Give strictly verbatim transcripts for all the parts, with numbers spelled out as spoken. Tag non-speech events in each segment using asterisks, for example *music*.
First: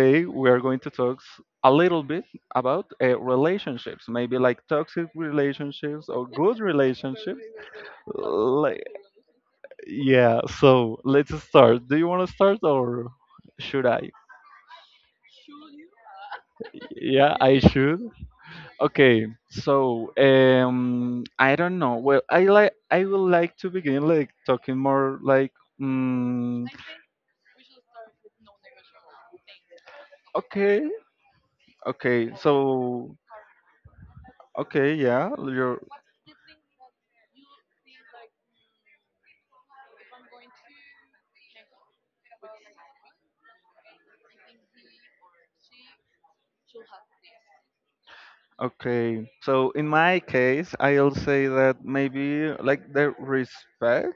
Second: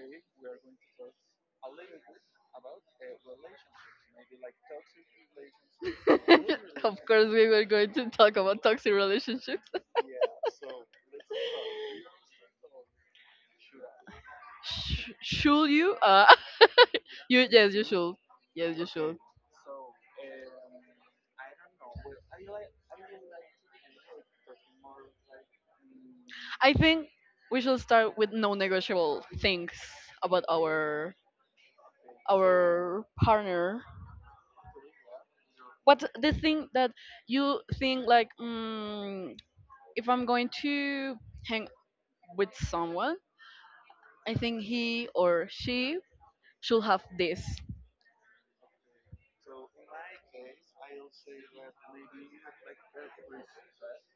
today we are going to talk s- a little bit about uh, relationships, maybe like toxic relationships or good *laughs* Of course, relationships. we were going to talk about Like, toxic relationships. *laughs* yeah. So let's start. Do you want to start or should I? Sh- should you? Uh, *laughs* Yeah, you I yes, you should. should. Yes, you should. Okay. So um, I don't know. Well, I like I would like to begin like talking more like mm, I think we should start with non-negotiable things about okay, our okay. our So partner. okay, yeah. You're What's the thing that you think like? Mm, if I'm going to hang with someone, I think he or she should have this. Okay, so in my case, I'll say that maybe like the respect,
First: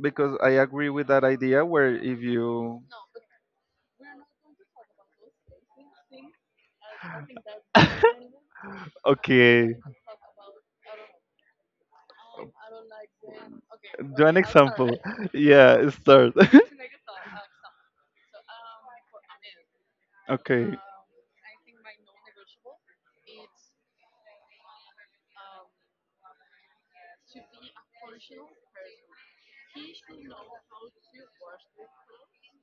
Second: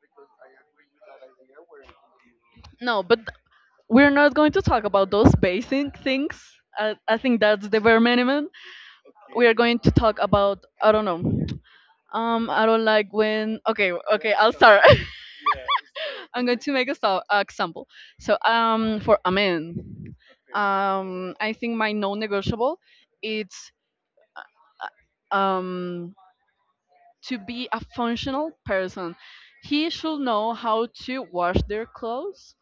because I agree with that idea where if you, No, but we're not going to talk about those basic things. I, I think that's the bare minimum. We are okay, going to talk about, I don't know. Um, I don't like when. Okay, do okay, an I'll start. example. *laughs* *laughs* Yeah, start. *laughs* I'm going to make a sto- uh, example. So um, for a man, Okay, um, I think my non-negotiable it's uh, um to be a functional person. He should know how to wash their clothes,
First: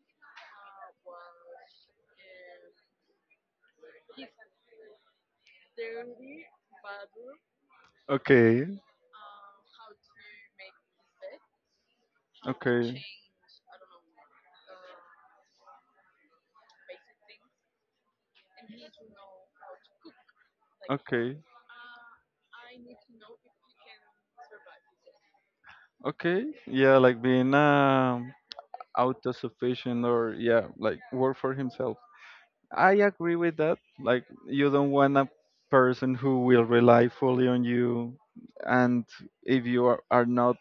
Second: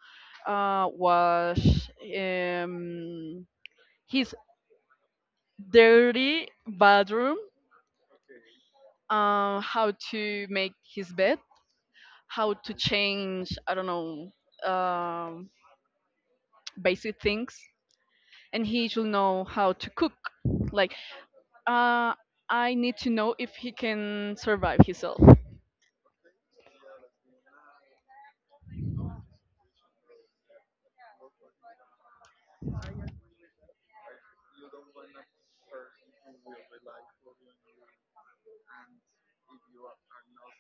uh, wash um, his dirty bathroom, okay, uh, how to make his bed, how to okay, change, I don't know, um, basic things. And he should know how to cook. Like, okay, uh, I need to know if he can survive himself. okay. Yeah, like being um autosufficient or yeah, like work for himself. I agree with that. Like, you don't want a person who will rely fully on you, and if you are, are not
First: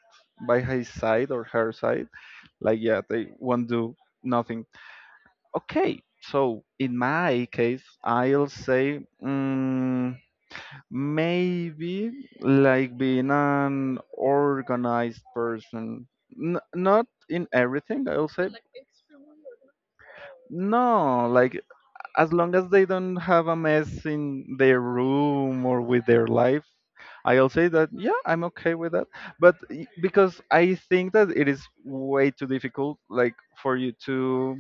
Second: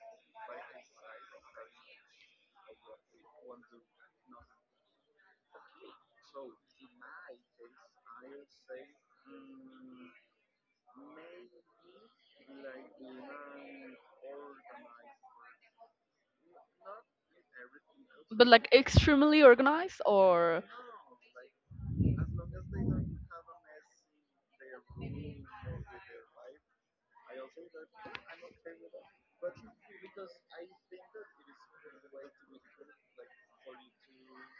by his side or her side, like, yeah, they won't do nothing. Okay, so in my case, i'll say mm, maybe like being an organized person. N- not in everything, I'll But say. like extremely organized or No, like, as long as they don't have a mess in their room or with their life, I'll say that, yeah, I'm okay with that. But y- because I think that it is way too difficult, like, for you to,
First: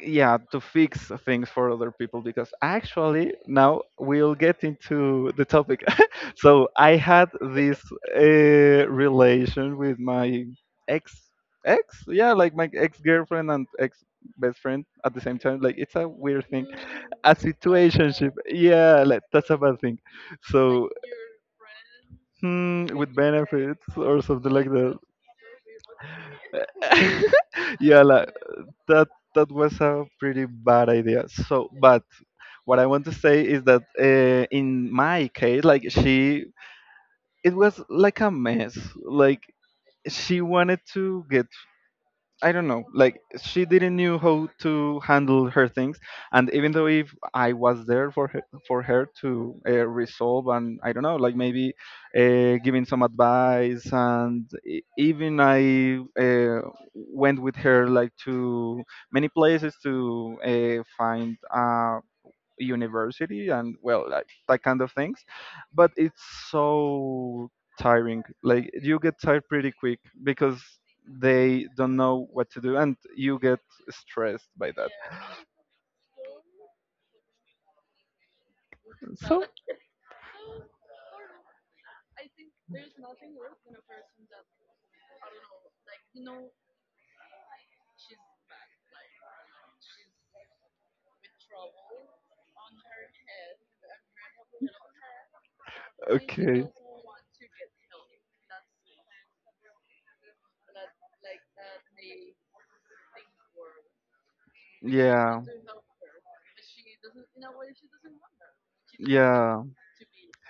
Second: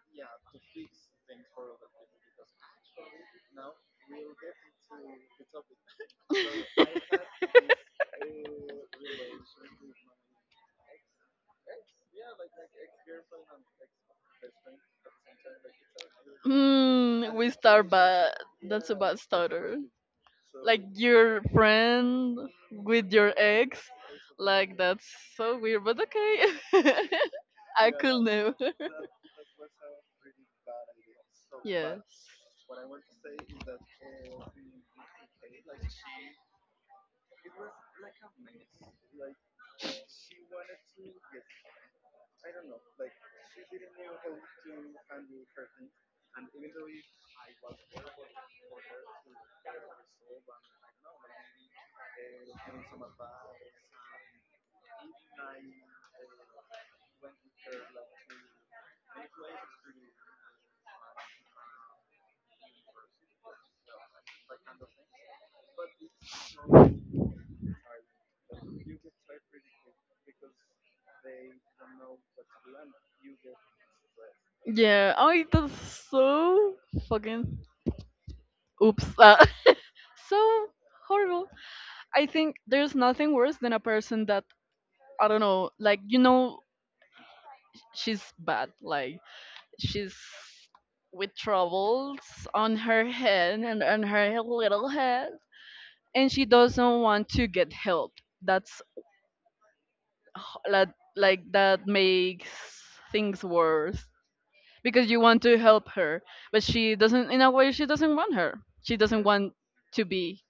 yeah, to fix things for other people, because actually now we'll get into the topic. *laughs* So I had this uh, relation with my ex. Ex yeah, like my ex girlfriend and ex best friend at the same time, like, it's a weird little thing. Mm, a situationship, yeah, bad. Like, starter, that's a bad exactly. thing. So, Your friend hmm, with with your ex, benefits or something like it's that. that's so weird, but okay. *laughs* *laughs* I, yeah, Yeah, could like, never. that *laughs* that was a pretty bad idea. So, but Yes. what I want to say is that, uh, in my case, like she, it was like a mess. Like, she wanted to get, I don't know, like, she didn't knew how to handle her things. And even though if I was there for her, for her to uh, resolve, and I don't know, like, maybe uh, giving some advice, and e- even I uh, went with her like to many places to uh, find. Uh, university and well, like, that kind of things. But it's so tiring, like, you get tired pretty quick because they don't know what to do and you get stressed by that. Yeah. Oh, *laughs* it was so fucking. Oops. Uh, so *laughs* so horrible. I think there's nothing worse than a person that, I don't know. Like, you know, she's bad. Like she's with troubles on her head and on her little head, and she okay, doesn't want to get help. That's h- like, like that makes things worse because you yeah, want to help her, but she doesn't, in a way she doesn't want her she doesn't want yeah, to be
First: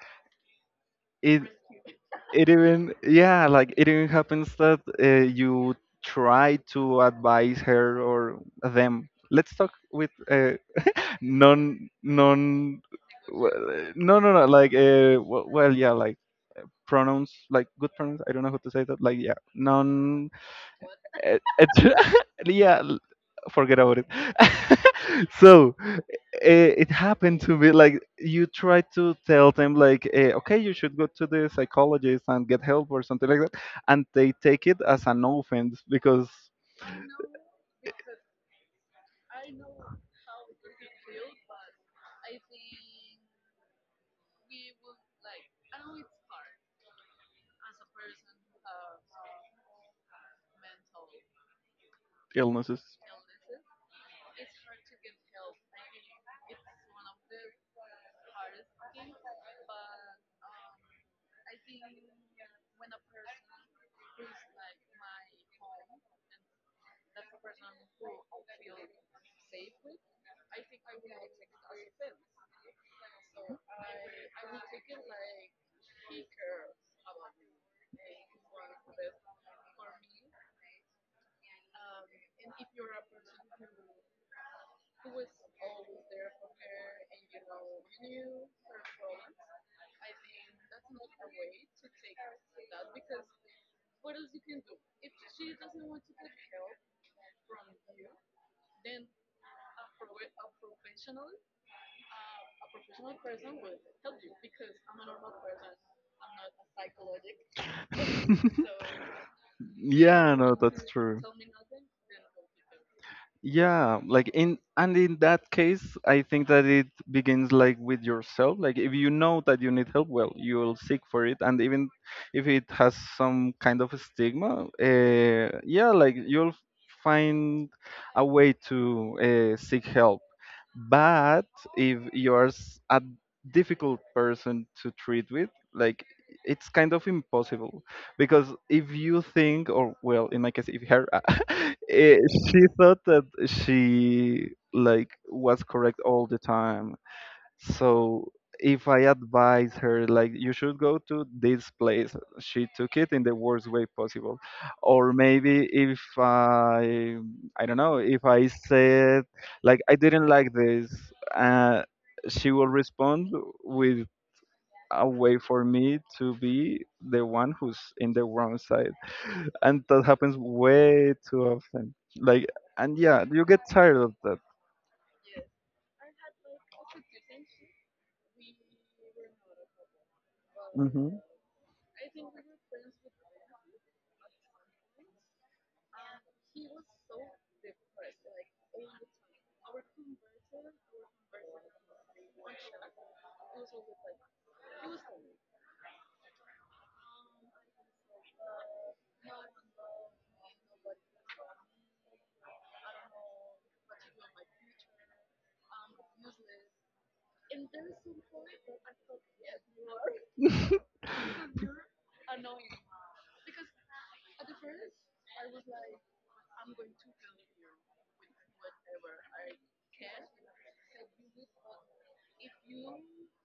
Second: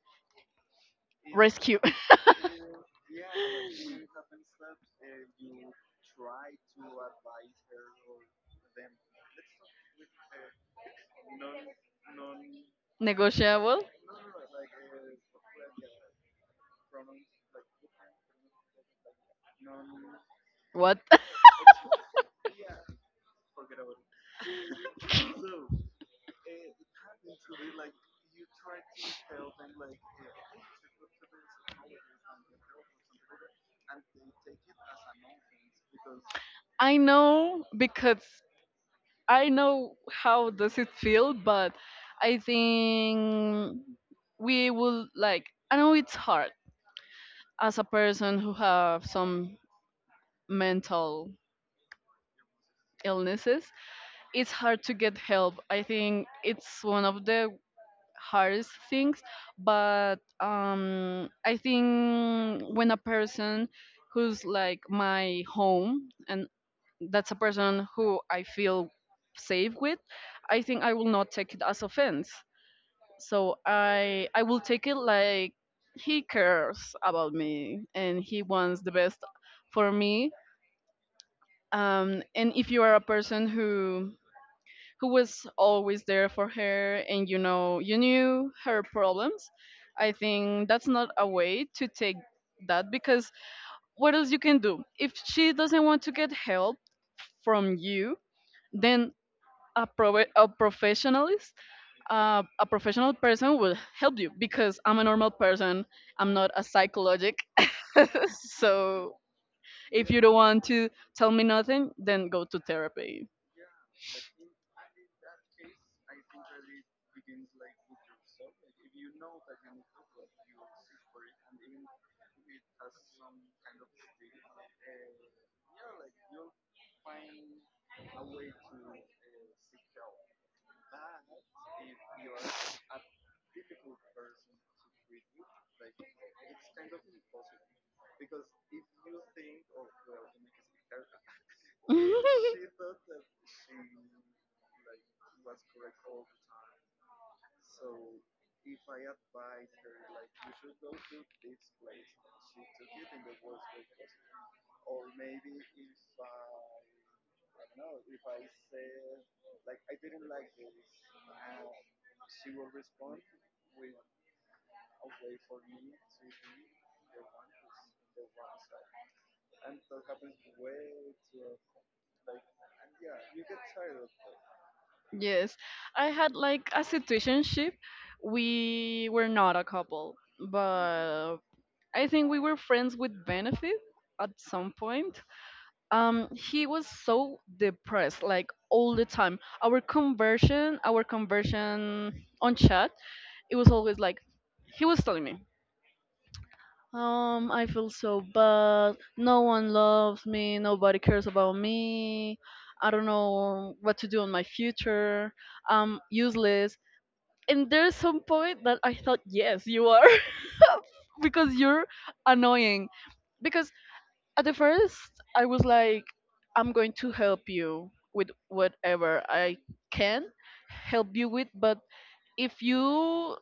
it rescued. *laughs* it even, yeah, like, it even happens that uh, you try to advise her or them, let's talk with uh, non non well, Negotiable eh, no, no, no, like, uh, w- well, yeah, like, pronouns, like good pronouns. I don't know how to say that. Like, yeah, non, what? et, et, *laughs* yeah, l- forget about it. *laughs* So eh, it happened to me. Like, you try to tell them like, eh, okay, you should go to the psychologist and get help or something like that, and they take it as an offense because *laughs* I know, because I know how does it feel, but I think we will, like, I know it's hard as a person who have some mental illnesses. illnesses. It's hard to get help. I think it's one of the hardest things, but um, I think when a person who's like my home and that's a person who I feel safe with, I think I will not take it as offense. So I I will take it like he cares about me and he wants the best for me. Um, and if you are a person who who was always there for her and you know, you knew her problems, I think that's not a way to take that because what else you can do if she doesn't want to get help from you? Then a pro- a professionalist, uh, a professional person will help you because I'm a normal person. I'm not a psychologic. *laughs* So *laughs* if you don't Yeah, no, want to that's true. tell me nothing, then go to therapy. Yeah, like, in, and in that case, I think that it begins like with yourself. Like, if you know that you need help, well, you'll seek for it, and even if it has some kind of a stigma, uh, yeah, like, you'll find a way to uh, seek help. But if you're s- a difficult person to treat with, like, it's kind of impossible because if you think or, well, in my case, if her *laughs* eh, she *laughs* thought that she like was correct all the time. So if I advise her like, you should go to this place, she took it in the worst way possible. Or maybe if i i don't know, if I said like I didn't like this, uh, she will respond with a way for me to be the one who's in the wrong side. *laughs* And that happens way too often. Like, and yeah, you get tired of that. Yes, I had like a situationship. We were not a couple, Hmm. but I think we were friends with benefit at some point. Um, he was so depressed, like all the time. Our conversion, our conversion on chat, it was always like he was telling me, um, I feel so bad. No one loves me. Nobody cares about me. I don't know what to do in my future. I'm useless, and there's some point that I thought, yes, you are, *laughs* because you're annoying. Because at the first, I was like, I'm going to help you with whatever I can help you with, but if you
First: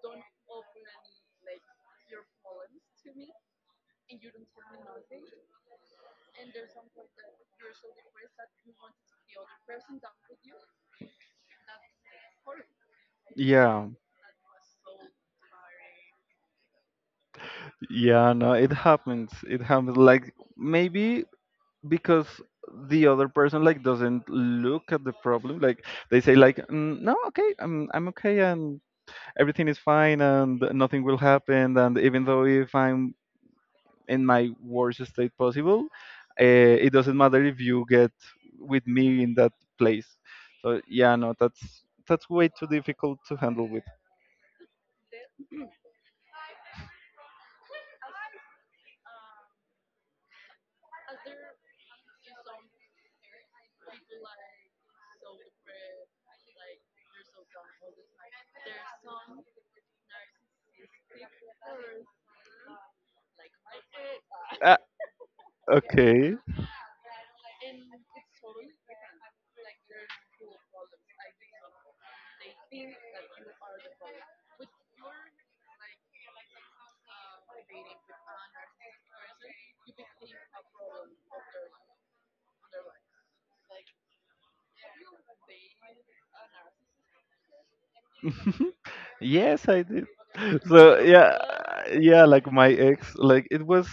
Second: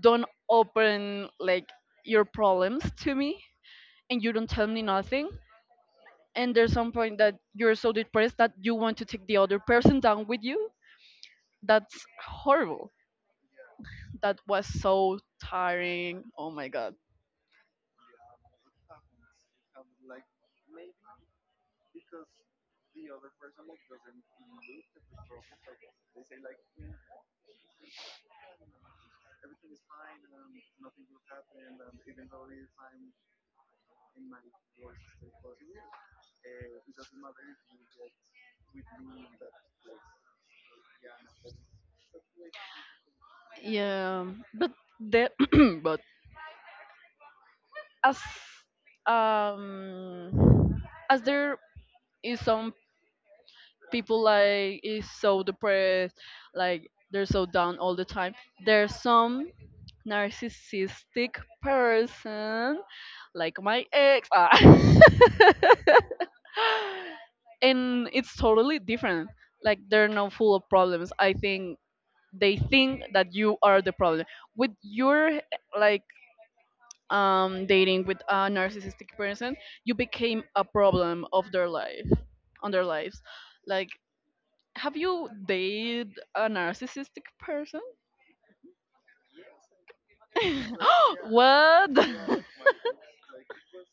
don't open like your problems to me and you don't tell me nothing, and there's some point that you're so depressed that you want to take the other person down with you, that's horrible. Yeah. That was so tiring. Oh my god. Yeah, no, it happens. It happens. Like, maybe because the other person like doesn't look at the problem. Like, they say like, mm, no, okay, I'm I'm okay, and everything is fine and nothing will happen. And even though if I'm in my worst state possible, uh, it doesn't matter if you get with me in that place. So yeah, no, that's that's way too difficult to handle with. Yeah, but the *clears throat* but as um as there is some people like is so depressed, like they're so down all the time. There's some narcissistic person, like my ex, ah. Ah, *laughs* okay. And it's totally different. Like they're not full of problems. I think they think that you are the problem with your, like, um, dating with a narcissistic person, you became a problem of their life, on their lives. Like, have you dated a narcissistic person? *laughs* Yes, I did. *laughs* So *laughs* yeah, What? yeah, *laughs* like my ex, like it was,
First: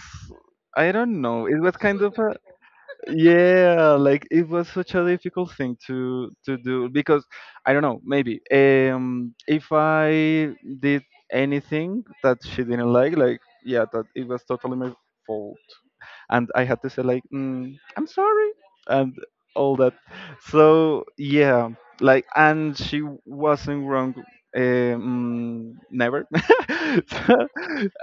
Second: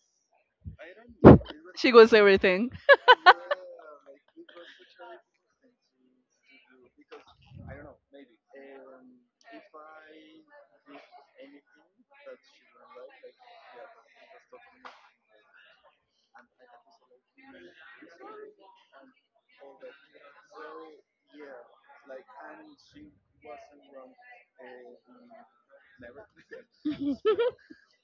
I don't know, it was She kind goes of a, everything. yeah, like, it was such a difficult thing to to do because I don't know, maybe um if I did anything that she didn't like, like yeah, that it was totally my fault, and I had to say like, mm, "I'm sorry," and all that. So yeah, like, and she wasn't wrong. Um, never. *laughs* So,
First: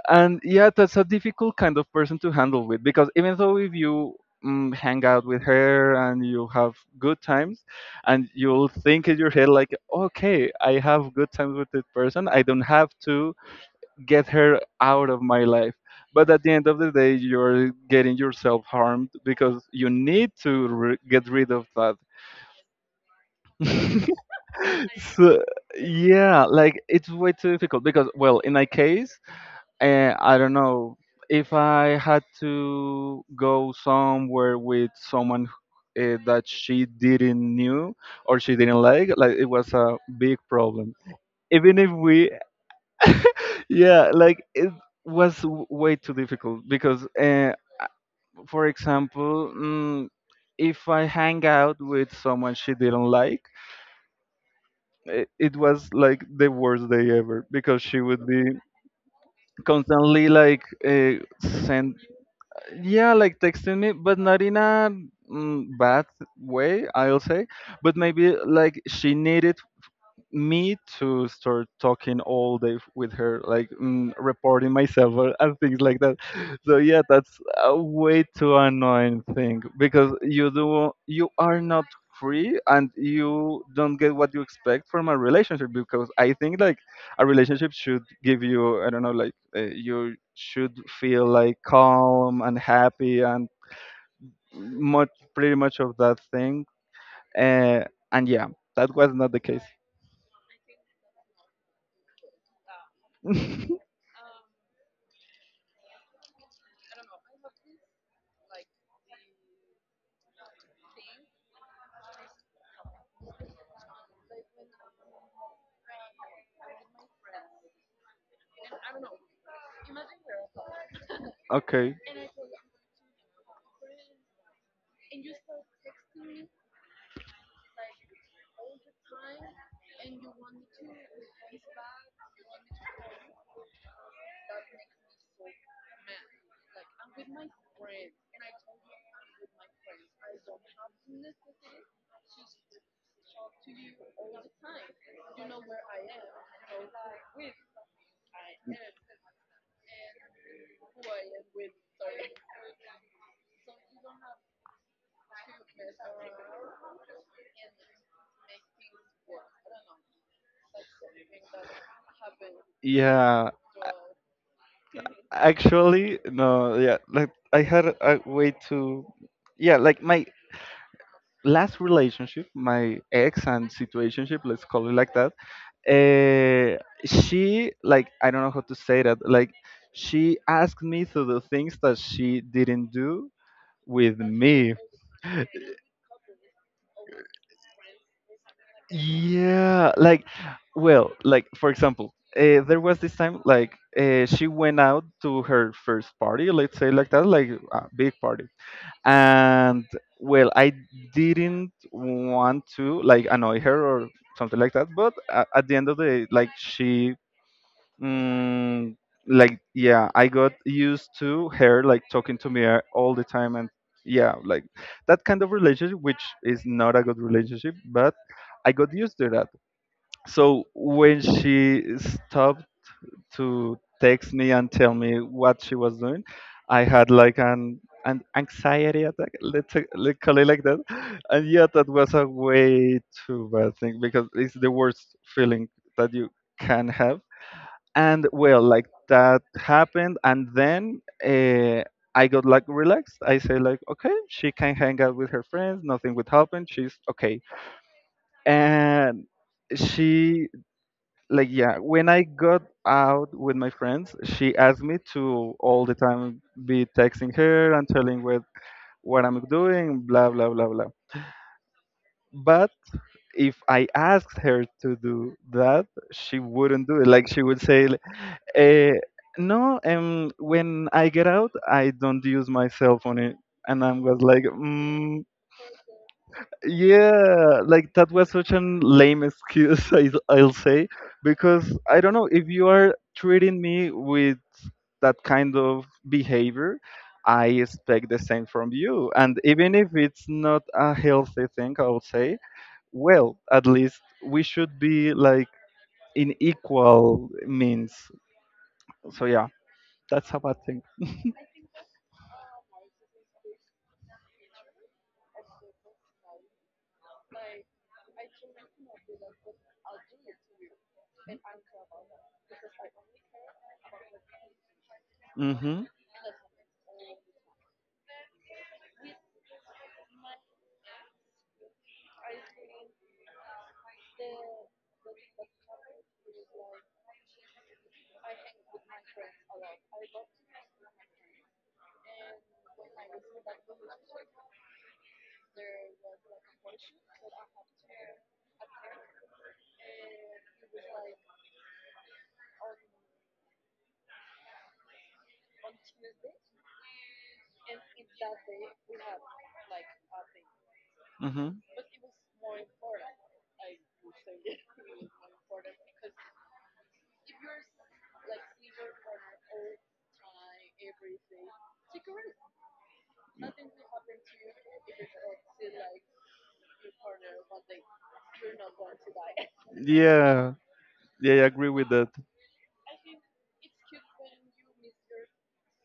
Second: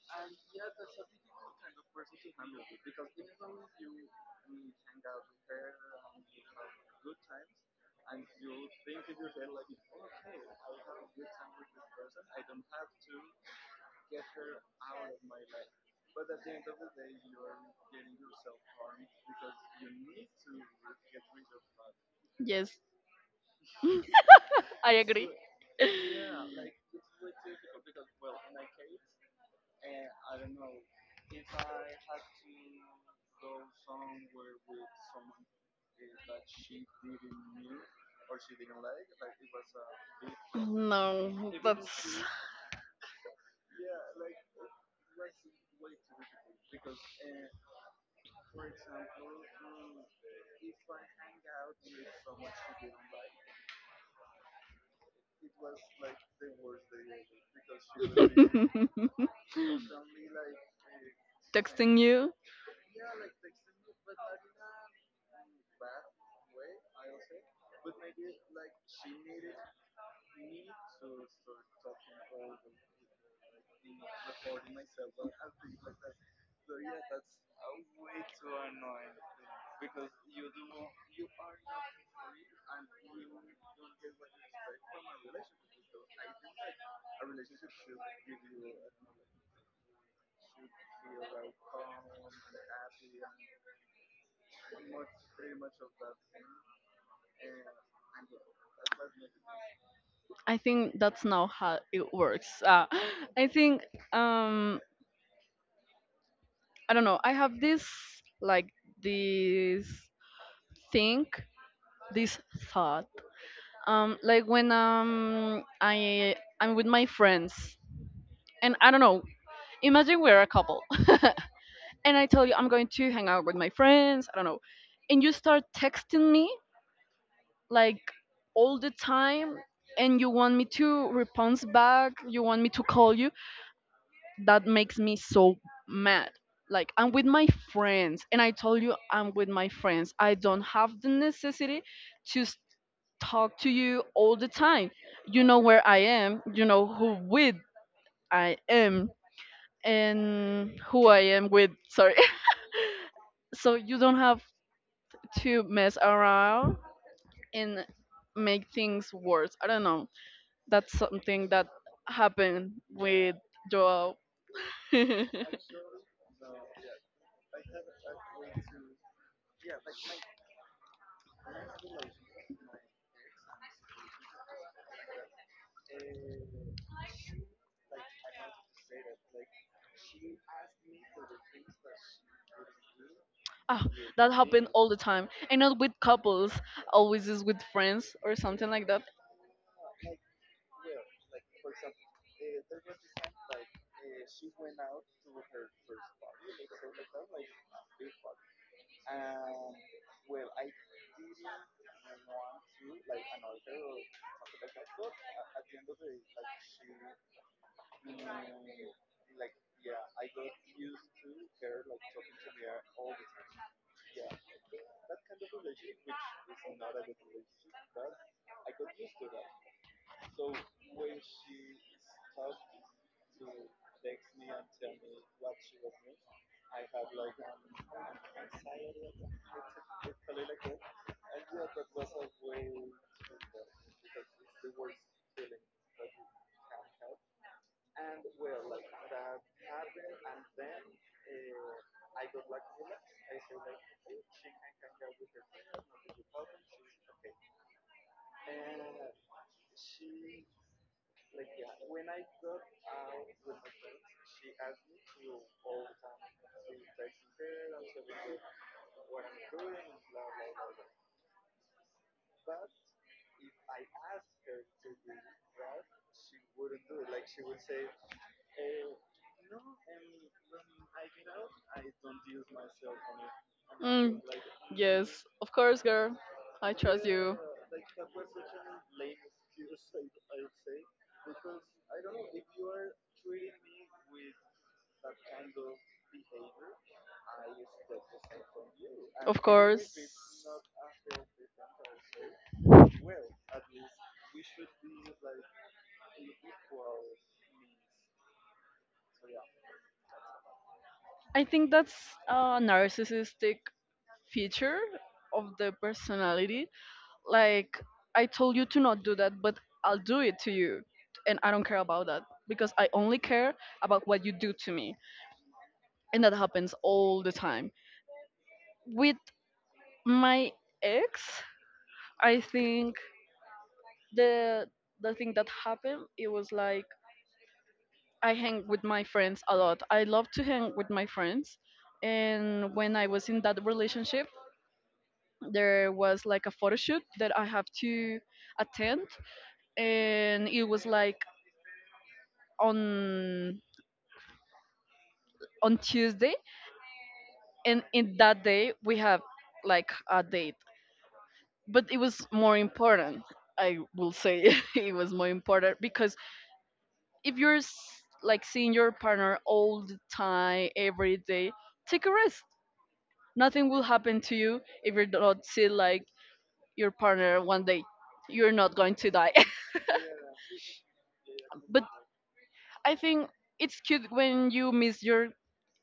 and yeah, that's a difficult kind of person to handle with, because even though if you, mm, hang out with her and you have good times, and you'll think in your head like, okay, I have good times with this person. I don't have to get her out of my life. But at the end of the day, you're getting yourself harmed because you need to re- get rid of that. Yes, *laughs* I agree. So yeah, *laughs* like, it's way too difficult because well, in my case, uh, I don't know, if I had to go somewhere with someone uh, that she didn't knew or she didn't like. Like, it was a big problem. No, Even if that's we, yeah, like, it was w- way too difficult because uh, for example, mm, if I hang out with someone she didn't like, it, it was like the worst day ever because she would be *laughs* constantly like, uh, send texting you. yeah, like, texting me, but not in a, mm, bad way, I'll say. But maybe like she needed me to start talking all day f- with her, like, mm, reporting myself or, and things like that. So yeah, that's a way too annoying thing because you do you are not free and you don't get what you expect from a relationship, because I think like a relationship should give you, I don't know, like, uh, you should feel like calm and happy and much pretty much of that thing. Uh, and yeah, that was not the case. I think that's not how it works. Uh, I think, um, I don't know. I have this like this think, this thought. Um, like when um I I'm with my friends, and I don't know. Imagine we're a couple, *laughs* *laughs* Okay. and I tell you I'm going to hang out with my friends. I don't know, and you start texting me like all the time, and you want me to respond back. You want me to call you. That makes me so mad. Like, I'm with my friends, and I told you I'm with my friends. I don't have the necessity to s- talk to you all the time. You know where I am. You know who with I am and who I am with. Sorry. *laughs* So you don't have to mess around and make things worse. I don't know. That's something that happened with Yeah, Joao. *laughs* actually, no, yeah, like, I had a way to, yeah, like my last relationship, my ex and situationship, let's call it like that. Uh, she, like, I don't know how to say that, like, she asked me to do things that she didn't do Ah, with that happen me. all the time and not with couples, always is with friends or something like that. Yeah, like, well, like, for example, uh, there was this time, like, uh, she went out to her first party, let's say like that, like a big party. And well, I didn't want to like annoy her or something like that, but at, at the end of the day, like, she, mm, like, yeah, I got used to her like talking to me uh, all the time, and yeah, like, that kind of relationship, which is not a good relationship, but I got used to that. So when she stopped to text me and tell me what she was doing, I had like an an anxiety attack, let's, let's call it like that. And yeah, that was a way too bad thing because it's the worst feeling that you can have. And well, like, that happened, and then uh, I got like relaxed. I say like, okay, she can hang out with her friends. Nothing would happen. She's okay. And she, like, yeah, when I got out with my friends, she asked me to all the time be texting her and telling what what I'm doing, blah, blah, blah, blah. But if I asked her to do that, she wouldn't do it. Like, she would say, eh, no, um when I get out I don't use my cell phone it. And I mm, was like, yes, mm, of course, girl, I trust you. yeah, like, that was such a lame excuse. *laughs* I, I'll say, because I don't know, if you are treating me with that kind of behavior, I expect the same from you. And Of even if course. it's not a healthy thing, I would say, well, at least we should be like in equal means. So yeah, that's a bad thing. I think that's a narcissistic feature of the personality, like I told you to not do that, but I'll do it to you, and I don't care about that because I only care about what you do to me, Hmm. and that happens all the time. With my ex, I think the the thing that happened, it was like I hang with my friends a lot. I love to hang with my friends, and when I was in that relationship, there was like a photo shoot that I have to attend, and it was like on on Tuesday, and in that day we have like a date. Hmm. But it was more important. I will say *laughs* it was more important because if you're s- like seeing your partner all the time, every day, take a rest. Nothing will happen to you if you do not see like your partner one day. You're not going to die. Yeah. Yeah, yeah, I agree *laughs* But with that. I think it's cute when you miss your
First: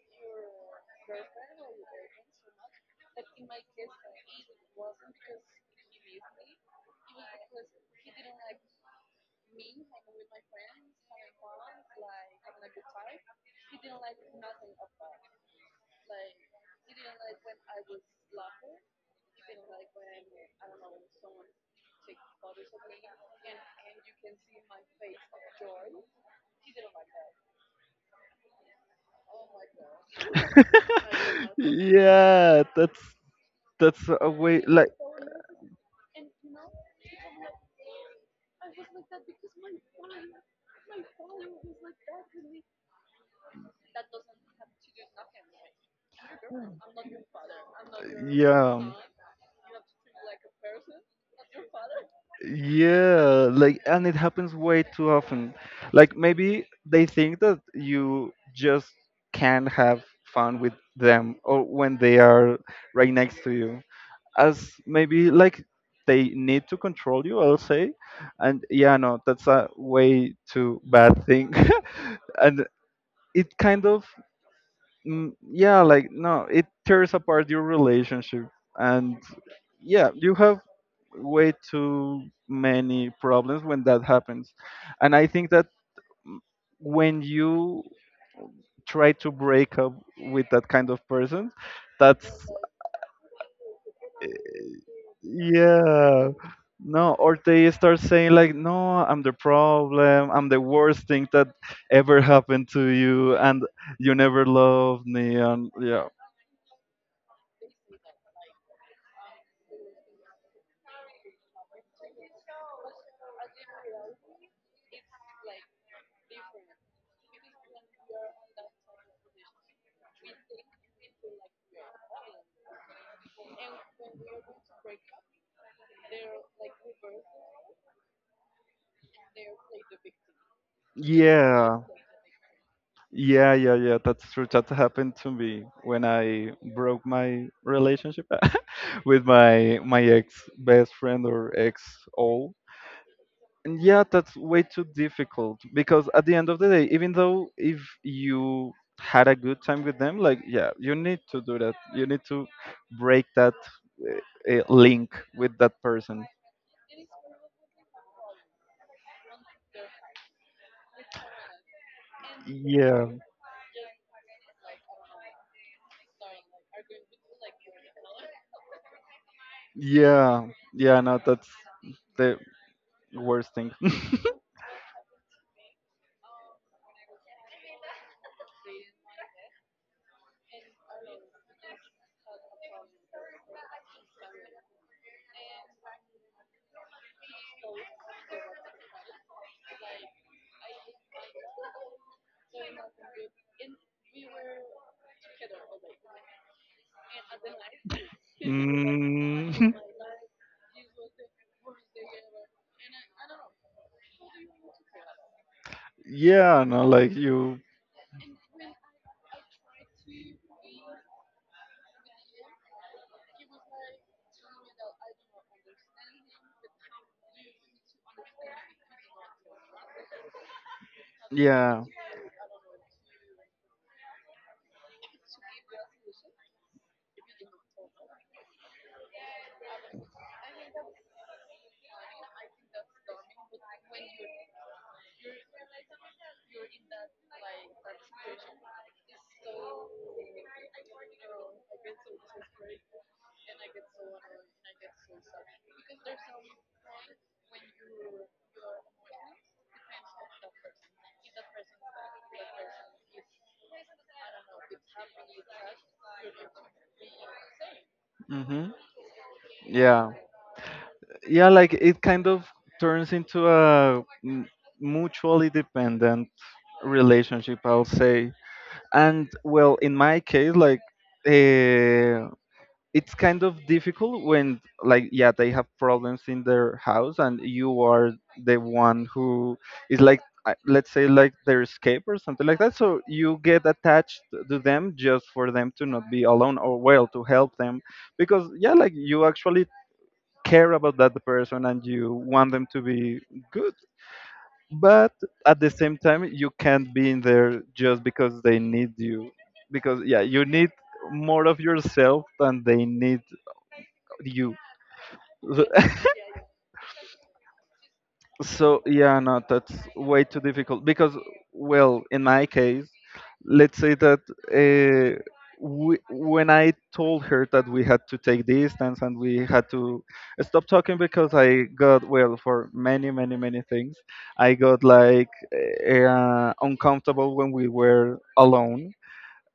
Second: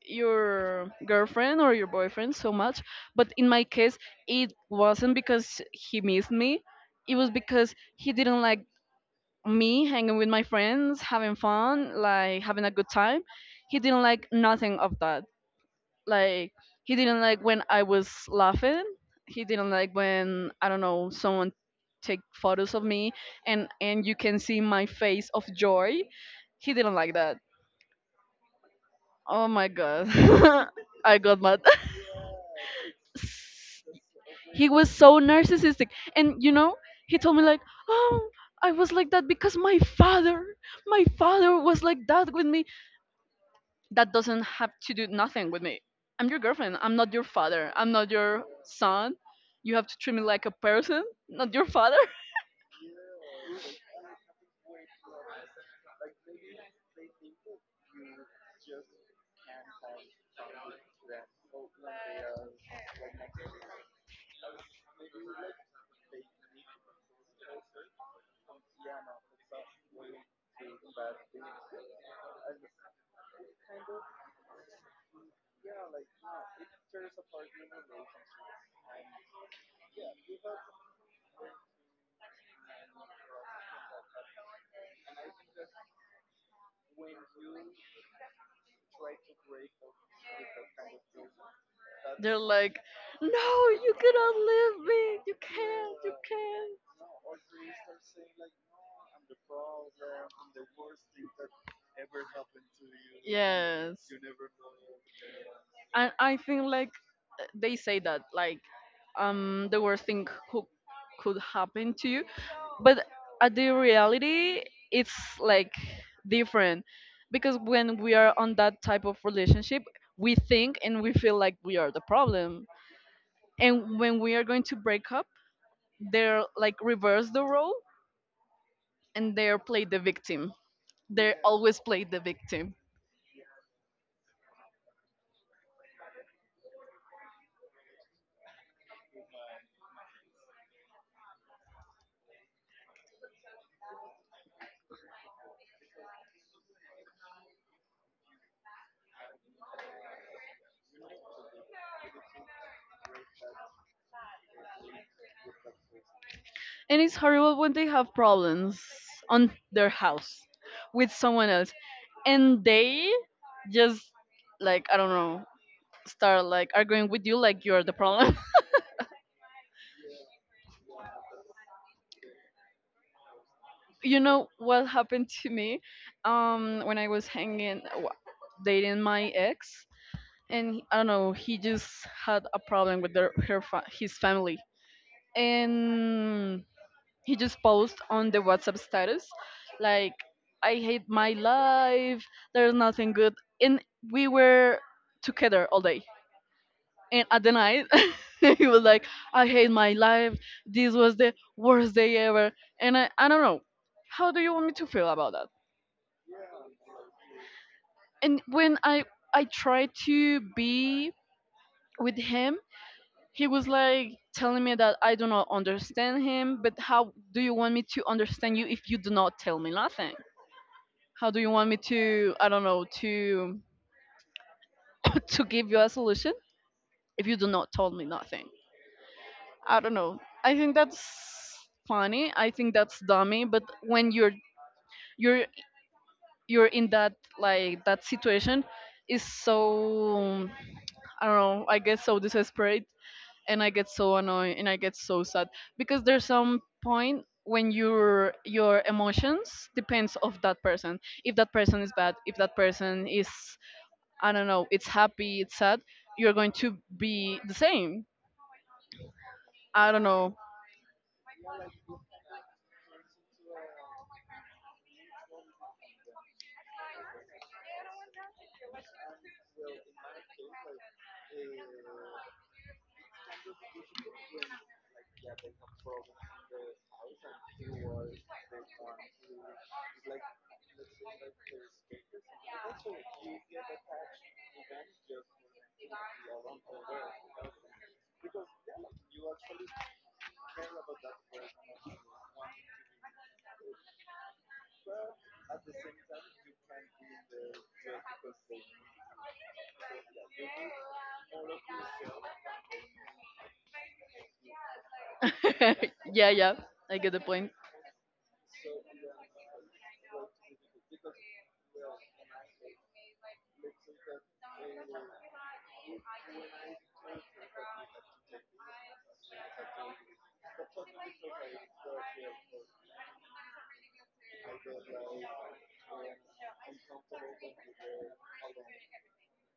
your girlfriend or your boyfriend so much, but in my case, it wasn't because he missed me. It was because he didn't like me hanging with my friends, having fun, like having a good time. He didn't like nothing of that. Like, he didn't like when I was laughing. He didn't like when, I don't know, someone take photos of me and and you can see my face of joy, he didn't like that. Oh my god. *laughs* I got *laughs* mad. Yeah, that's *laughs* that's a way He like was so narcissistic. And you know, he told me like, "Oh, I was like that because my father, my father was like that with me." That doesn't have to do nothing with me. I'm your girlfriend. I'm not your father. I'm not your yeah. son. You have to treat me like a person, not your father. Yeah, like, and it happens way too often. Like, maybe they think that you just can't have fun with them or when they are right next to you. As maybe like they need to control you, I'll say. And yeah, no, that's a way too bad thing. *laughs* And it kind of, mm, yeah, like, no, it tears apart your relationship, and yeah, you have way too many problems when that happens. And I think that, mm, when you try to break up with that kind of person, *laughs* They're that's. like, "No, you cannot leave me. You can't. You Yeah. can't." No, or they start saying like, "No, I'm the problem. I'm the worst thing that ever happened to you, and Yes. you never loved me." And yeah, And I think like they say that like um the worst thing who could happen to you, but at the reality it's like different because when we are on that type of relationship we think and we feel like we are the problem, and when we are going to break up, they're like reverse the role, and they're play the victim. They yeah, always play the victim. yeah, yeah, yeah. That's true. That happened to me when I broke my relationship *laughs* with my my ex best friend or ex all. And yeah, that's way too difficult because at the end of the day, even though if you had a good time with them, like, yeah, you need to do that. You need to break that uh, uh, link with that person. And it's horrible when they have problems on their house with someone else. And Yeah. they just, like, I don't know, start like arguing with you like you're the problem. Yeah. Yeah, no, that's the worst thing. *laughs* You know what happened to me? *laughs* Um when I was hanging wa- dating my ex, and he- I don't know, he just had a problem with their, her fa- his family. And he just posted on the WhatsApp status like, I hate my life, there's nothing good, and we were together all day. And at the night, *laughs* he was like, I Mm, hate my life, this was the worst day *laughs* ever, and I, I don't know. How do you want me to feel about that? yeah, no, like you, And when I I tried to be with him, he was like telling me that I do not understand him, but how do you want me to understand you if you do not tell me nothing? How do you want me yeah, to, I don't know, to *laughs* to give you a solution if you do not tell me nothing? I don't know. I think that's funny. I think that's dummy, but when you're you're you're in that like that situation is so, I don't know, I get so desperate and I get so annoyed and I get so sad because there's some point when your your emotions depends of that person. If that person is bad, if that person is, I don't know, it's happy, it's sad, you're going to be the same. hmm I don't yeah. know. Yeah, like it kind of turns into a m- mutually dependent relationship, I'll say. And well, in my case, like, uh, it's kind of difficult when, like, yeah, they have problems in their house and you are the one who is like, uh, let's say, like their escape or something like that, so you get attached to them just for them to not be alone, or well, to help them because, yeah, like you actually care about that person and you want them to be good. But at the same time, you can't be in there just because they need you, because yeah, you need more of yourself than they need you. So, *laughs* *laughs* yeah, yeah, I get the point. so yeah, no, that's way too difficult because, well, in my case, let's say that uh, we, when I told her that we had to take distance and we had to stop talking because I got, well, for many, many, many things, I got like uh, uncomfortable when we were alone.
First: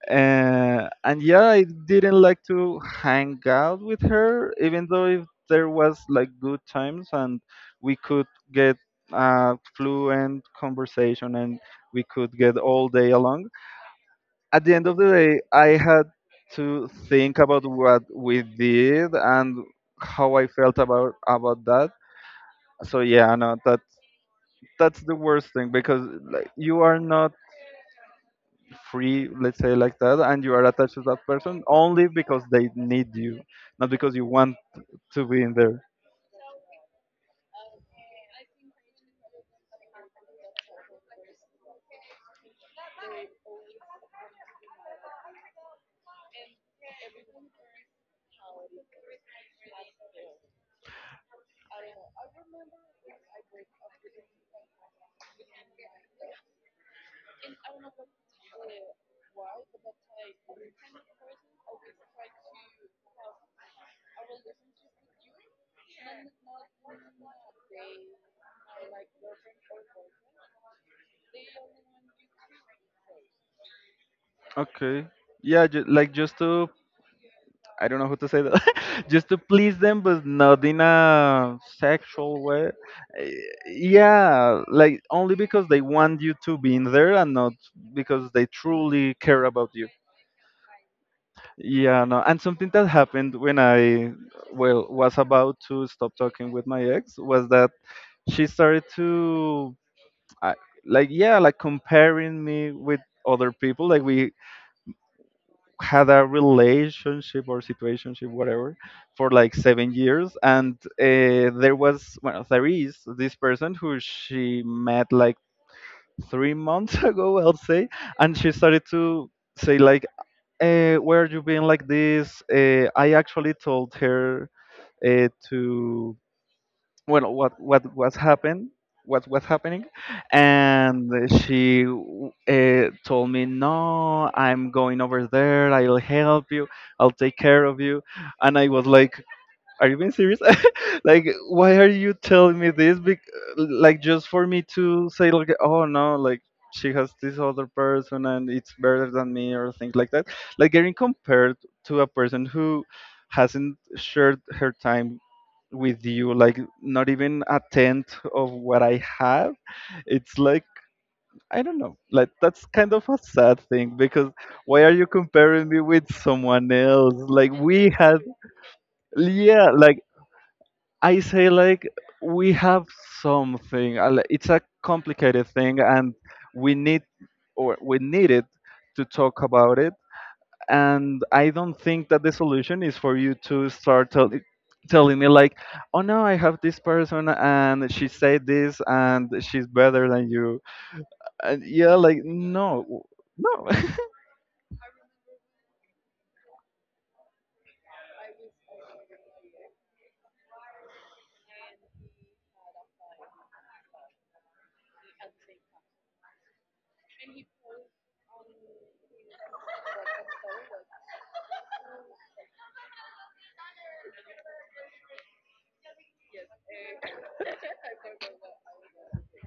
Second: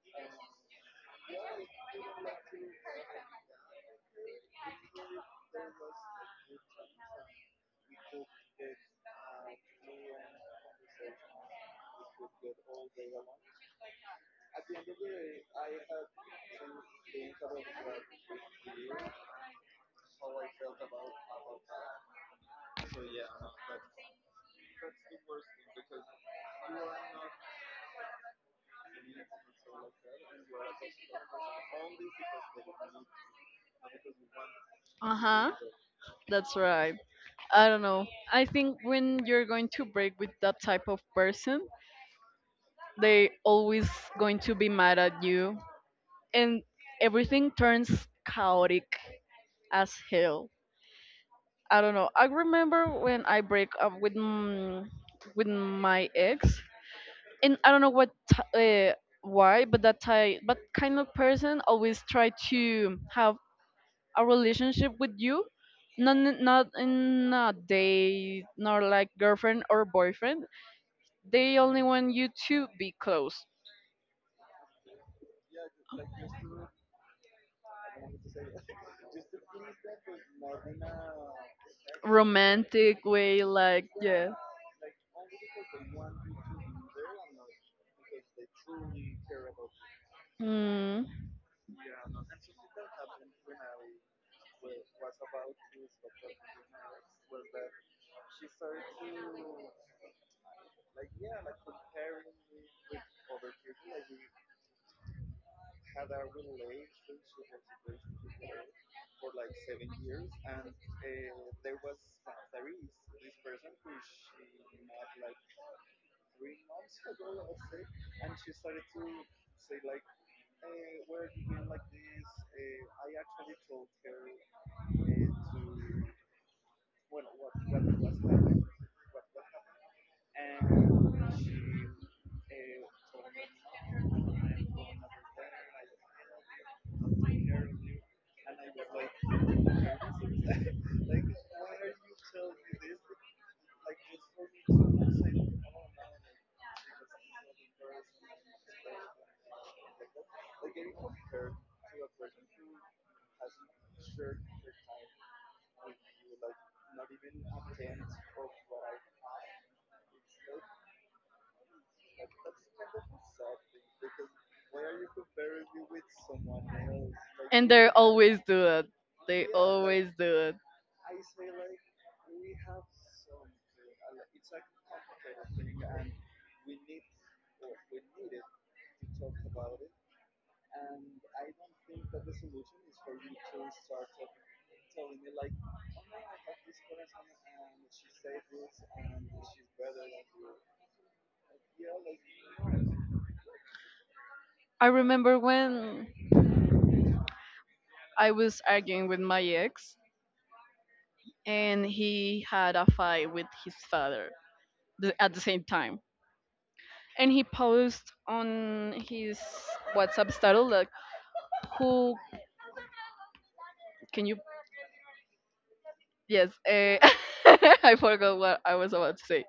Uh, and yeah, I didn't like to hang out with her, even though if there was like good times and we could get uh, fluent conversation and we could get all day along. At the end of the day, I had to think about what we did and how I felt about about that. So yeah, no, that that's the worst thing, because like you are not free, let's say like that, and you are attached to that person only because they need you, not because you want Uh to be huh. in there. That's right. I don't know. I think when you're going to break with that type of person, they always going to be mad at you, and everything turns chaotic as hell. I don't know. I remember when I break up with mm, with my ex, and I don't know what t- uh, why, but that type, but kind of person always try to have a relationship with you, not n- not in a date, nor like girlfriend or boyfriend. They only want you to be close, Okay. Yeah, ju- like, just to, I don't know how to say that, *laughs* just to please them, but not in a sexual way. romantic Eh, way, like yeah. yeah, like only because they want you to be in there and not because they truly care about you. Mm. Yeah, no. And something that happened when I, well, was about to stop talking with my ex was that she started to, I, like, yeah, like comparing me with other people. Like we had a relationship or situationship, whatever, for like seven years, and uh, there was, well, there is this person who she met like three months *laughs* ago, I'll say. And she started to say like, uh, where are you being like this? uh, I actually told her uh, to, well, what what was happened, what was happening. And she uh, told me, no, I'm going over there, I'll help you, I'll take care of you. And I was like, are *laughs* you being serious? *laughs* Like, why are you telling me this? Bec- like, just for me to say, like, oh no, like she has this other person and it's better than me or things like that. Like getting compared to a person who hasn't shared her time with you, like not even a tenth of what I have. It's like, I don't know. Like that's kind of a sad thing because why are you comparing me with someone else? Like And they we had, always do it. They yeah, like always do it. I say, like we have something. uh, li- It's a complicated thing, and we need, or we need it, to talk about it. And I don't think that the solution is for you to start tell, telling me like, oh no, I have this person and she said this and she's better than you. And yeah, like no, w- no. *laughs* I remember when I was arguing with my ex and he had a fight with his father th- at the same time. And he posted on his WhatsApp status like, "Who can you Yes, uh, *laughs* I forgot what I was about to say.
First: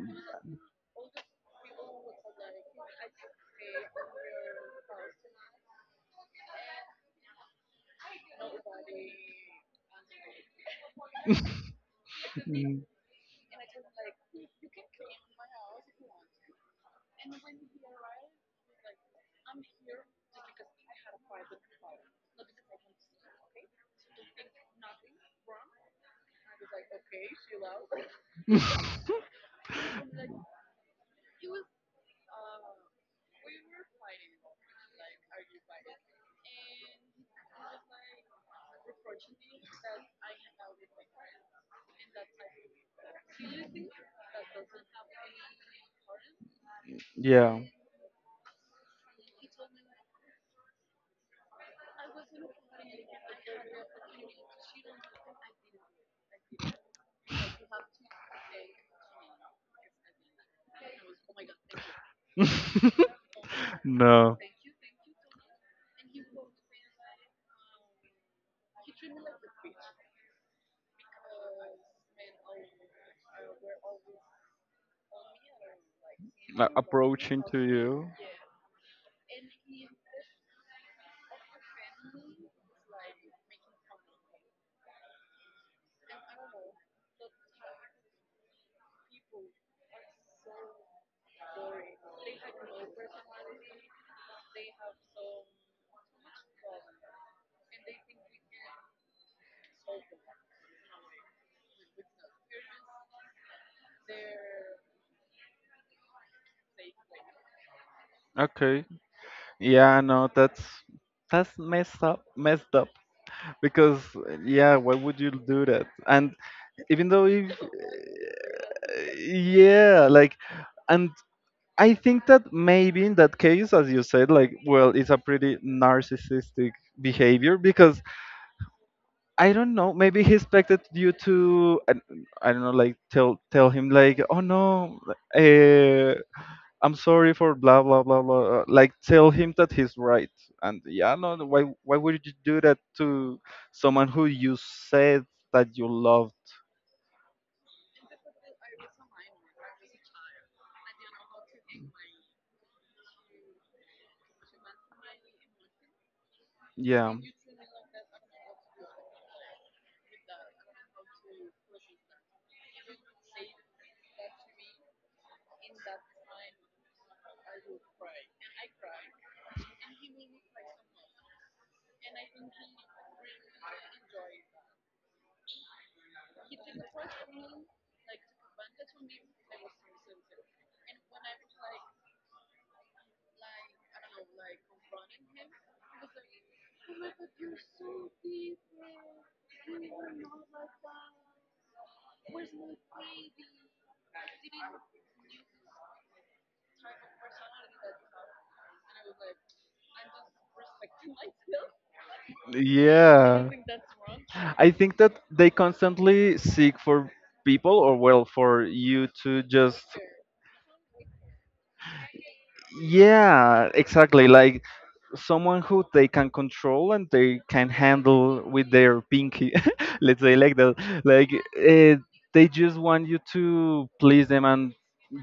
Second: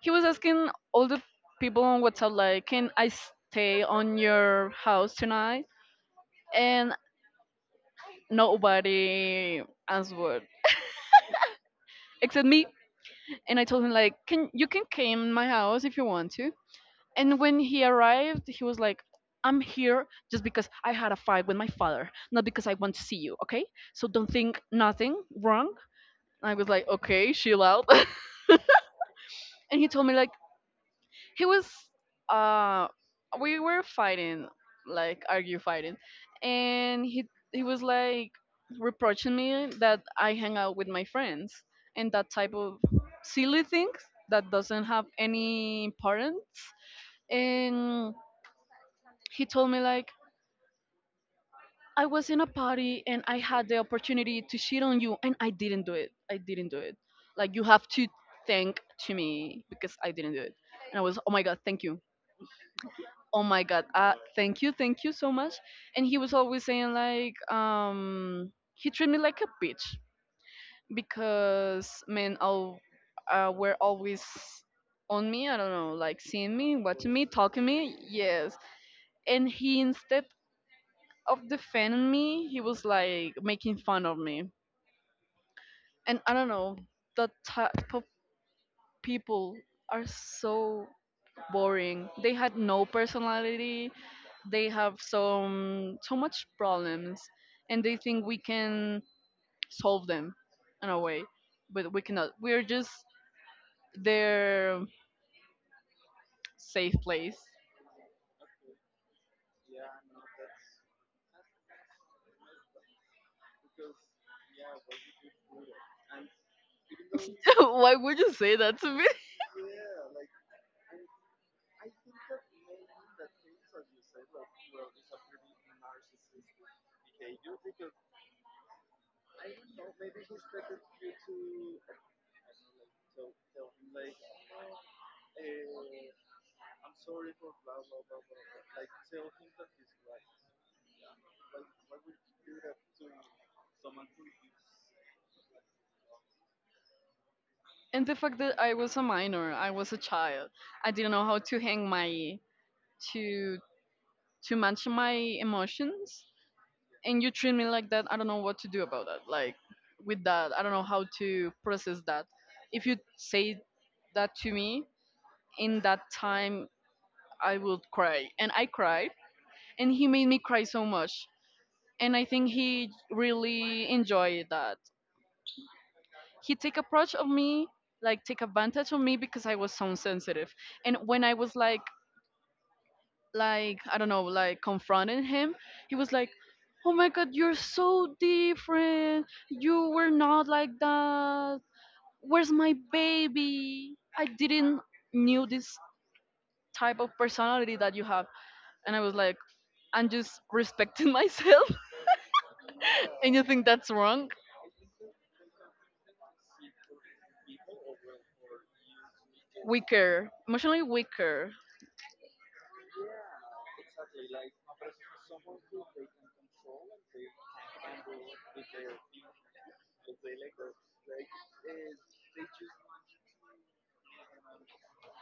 He was asking all the people on WhatsApp, like, can I stay on your house tonight? And nobody answered except me. Mm. And I told him, like, can you can come my house if you want to. And when he arrived, he was like, I'm here just because I had a fight with my father, not because I want to see you, okay? So don't think nothing wrong. I was like, okay, chill out. *laughs* And he told me like he was uh we were fighting, like argue fighting, and he he was *laughs* like reproaching me that I hang out with my friends and that type of silly things that doesn't have any importance. yeah. And he told me like I was in a party and I had the opportunity to shit on you and i didn't do it i didn't do it Like you have to thank to me because I didn't do it. And I was, oh my god, thank you, oh *laughs* my god, uh no. thank you, thank you so much. And he was always saying like um he treated me like a bitch because men all uh, were always on me. I don't know, like seeing Like me, watching me, approaching to talking me, you. yes. And he, instead of defending me, he was like making fun of me. And I don't know, that type of people are so boring. They had no personality. They have some so much problems, and they think we can solve them in a way, but we cannot. We're just their safe place. Okay, yeah, no, that's that's messed up, messed up. Because yeah, why would you do that? And even though if, *laughs* Why would you say that to me? *laughs* yeah, like, and I think that maybe in that case, as you said, like, well, it's a pretty narcissistic behavior because I don't know, maybe he expected you to, I, I don't know, like tell tell him like, oh no, uh, I'm sorry for blah blah blah blah. uh, Like tell him that he's right. And yeah, no, no, why why would you do that to someone who you said that you loved? And the fact that I was a minor, I was a child. I didn't know how to hang my to to manage my emotions. Yeah, And you treat me like that. I don't know what to do about that, like with that. I don't know how to process that. If you say that to me in that time, I would cry, and I cried, and he made me cry so much. And I think he really enjoyed that. He take approach of me, like take advantage of me, because I was so sensitive. And when I was like like I don't know, like confronting him, he was like, "Oh my God, you're so different. You were not like that. Where's my baby? I didn't knew this type of personality that you have." And I was like, "I'm just respecting *laughs* myself, don't. *laughs* and you Yeah. think that's *laughs* wrong? I think that they constantly seek for people, or well, for you to just, Weaker, emotionally weaker." yeah, exactly. Like someone who they can control and they can handle with their pinky, *laughs* let's say like that, like, uh, they just want you to please them and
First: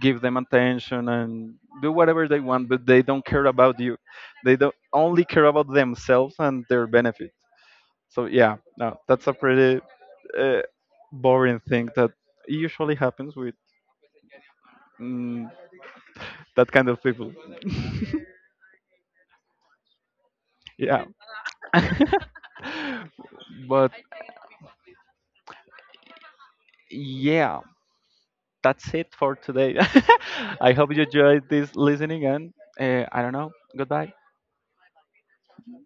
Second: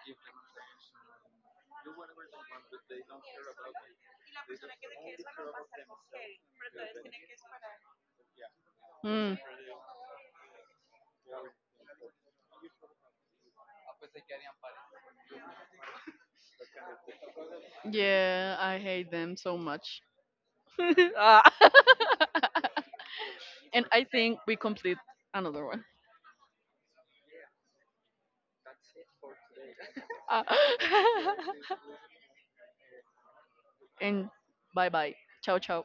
give them attention and do whatever they want, but they don't care about you. They don't, only care about themselves and their benefit. So yeah, no, that's a Hmm. pretty uh, boring thing that usually happens with, mm, that kind of people. Yeah, I hate them so much. *laughs* *laughs* Yeah. Ah. *laughs* *laughs* And But I think we complete another one. yeah, that's it for today. Uh, *laughs* I hope you enjoyed this listening, and uh, I don't know. *laughs* Goodbye. and bye bye. Ciao, ciao.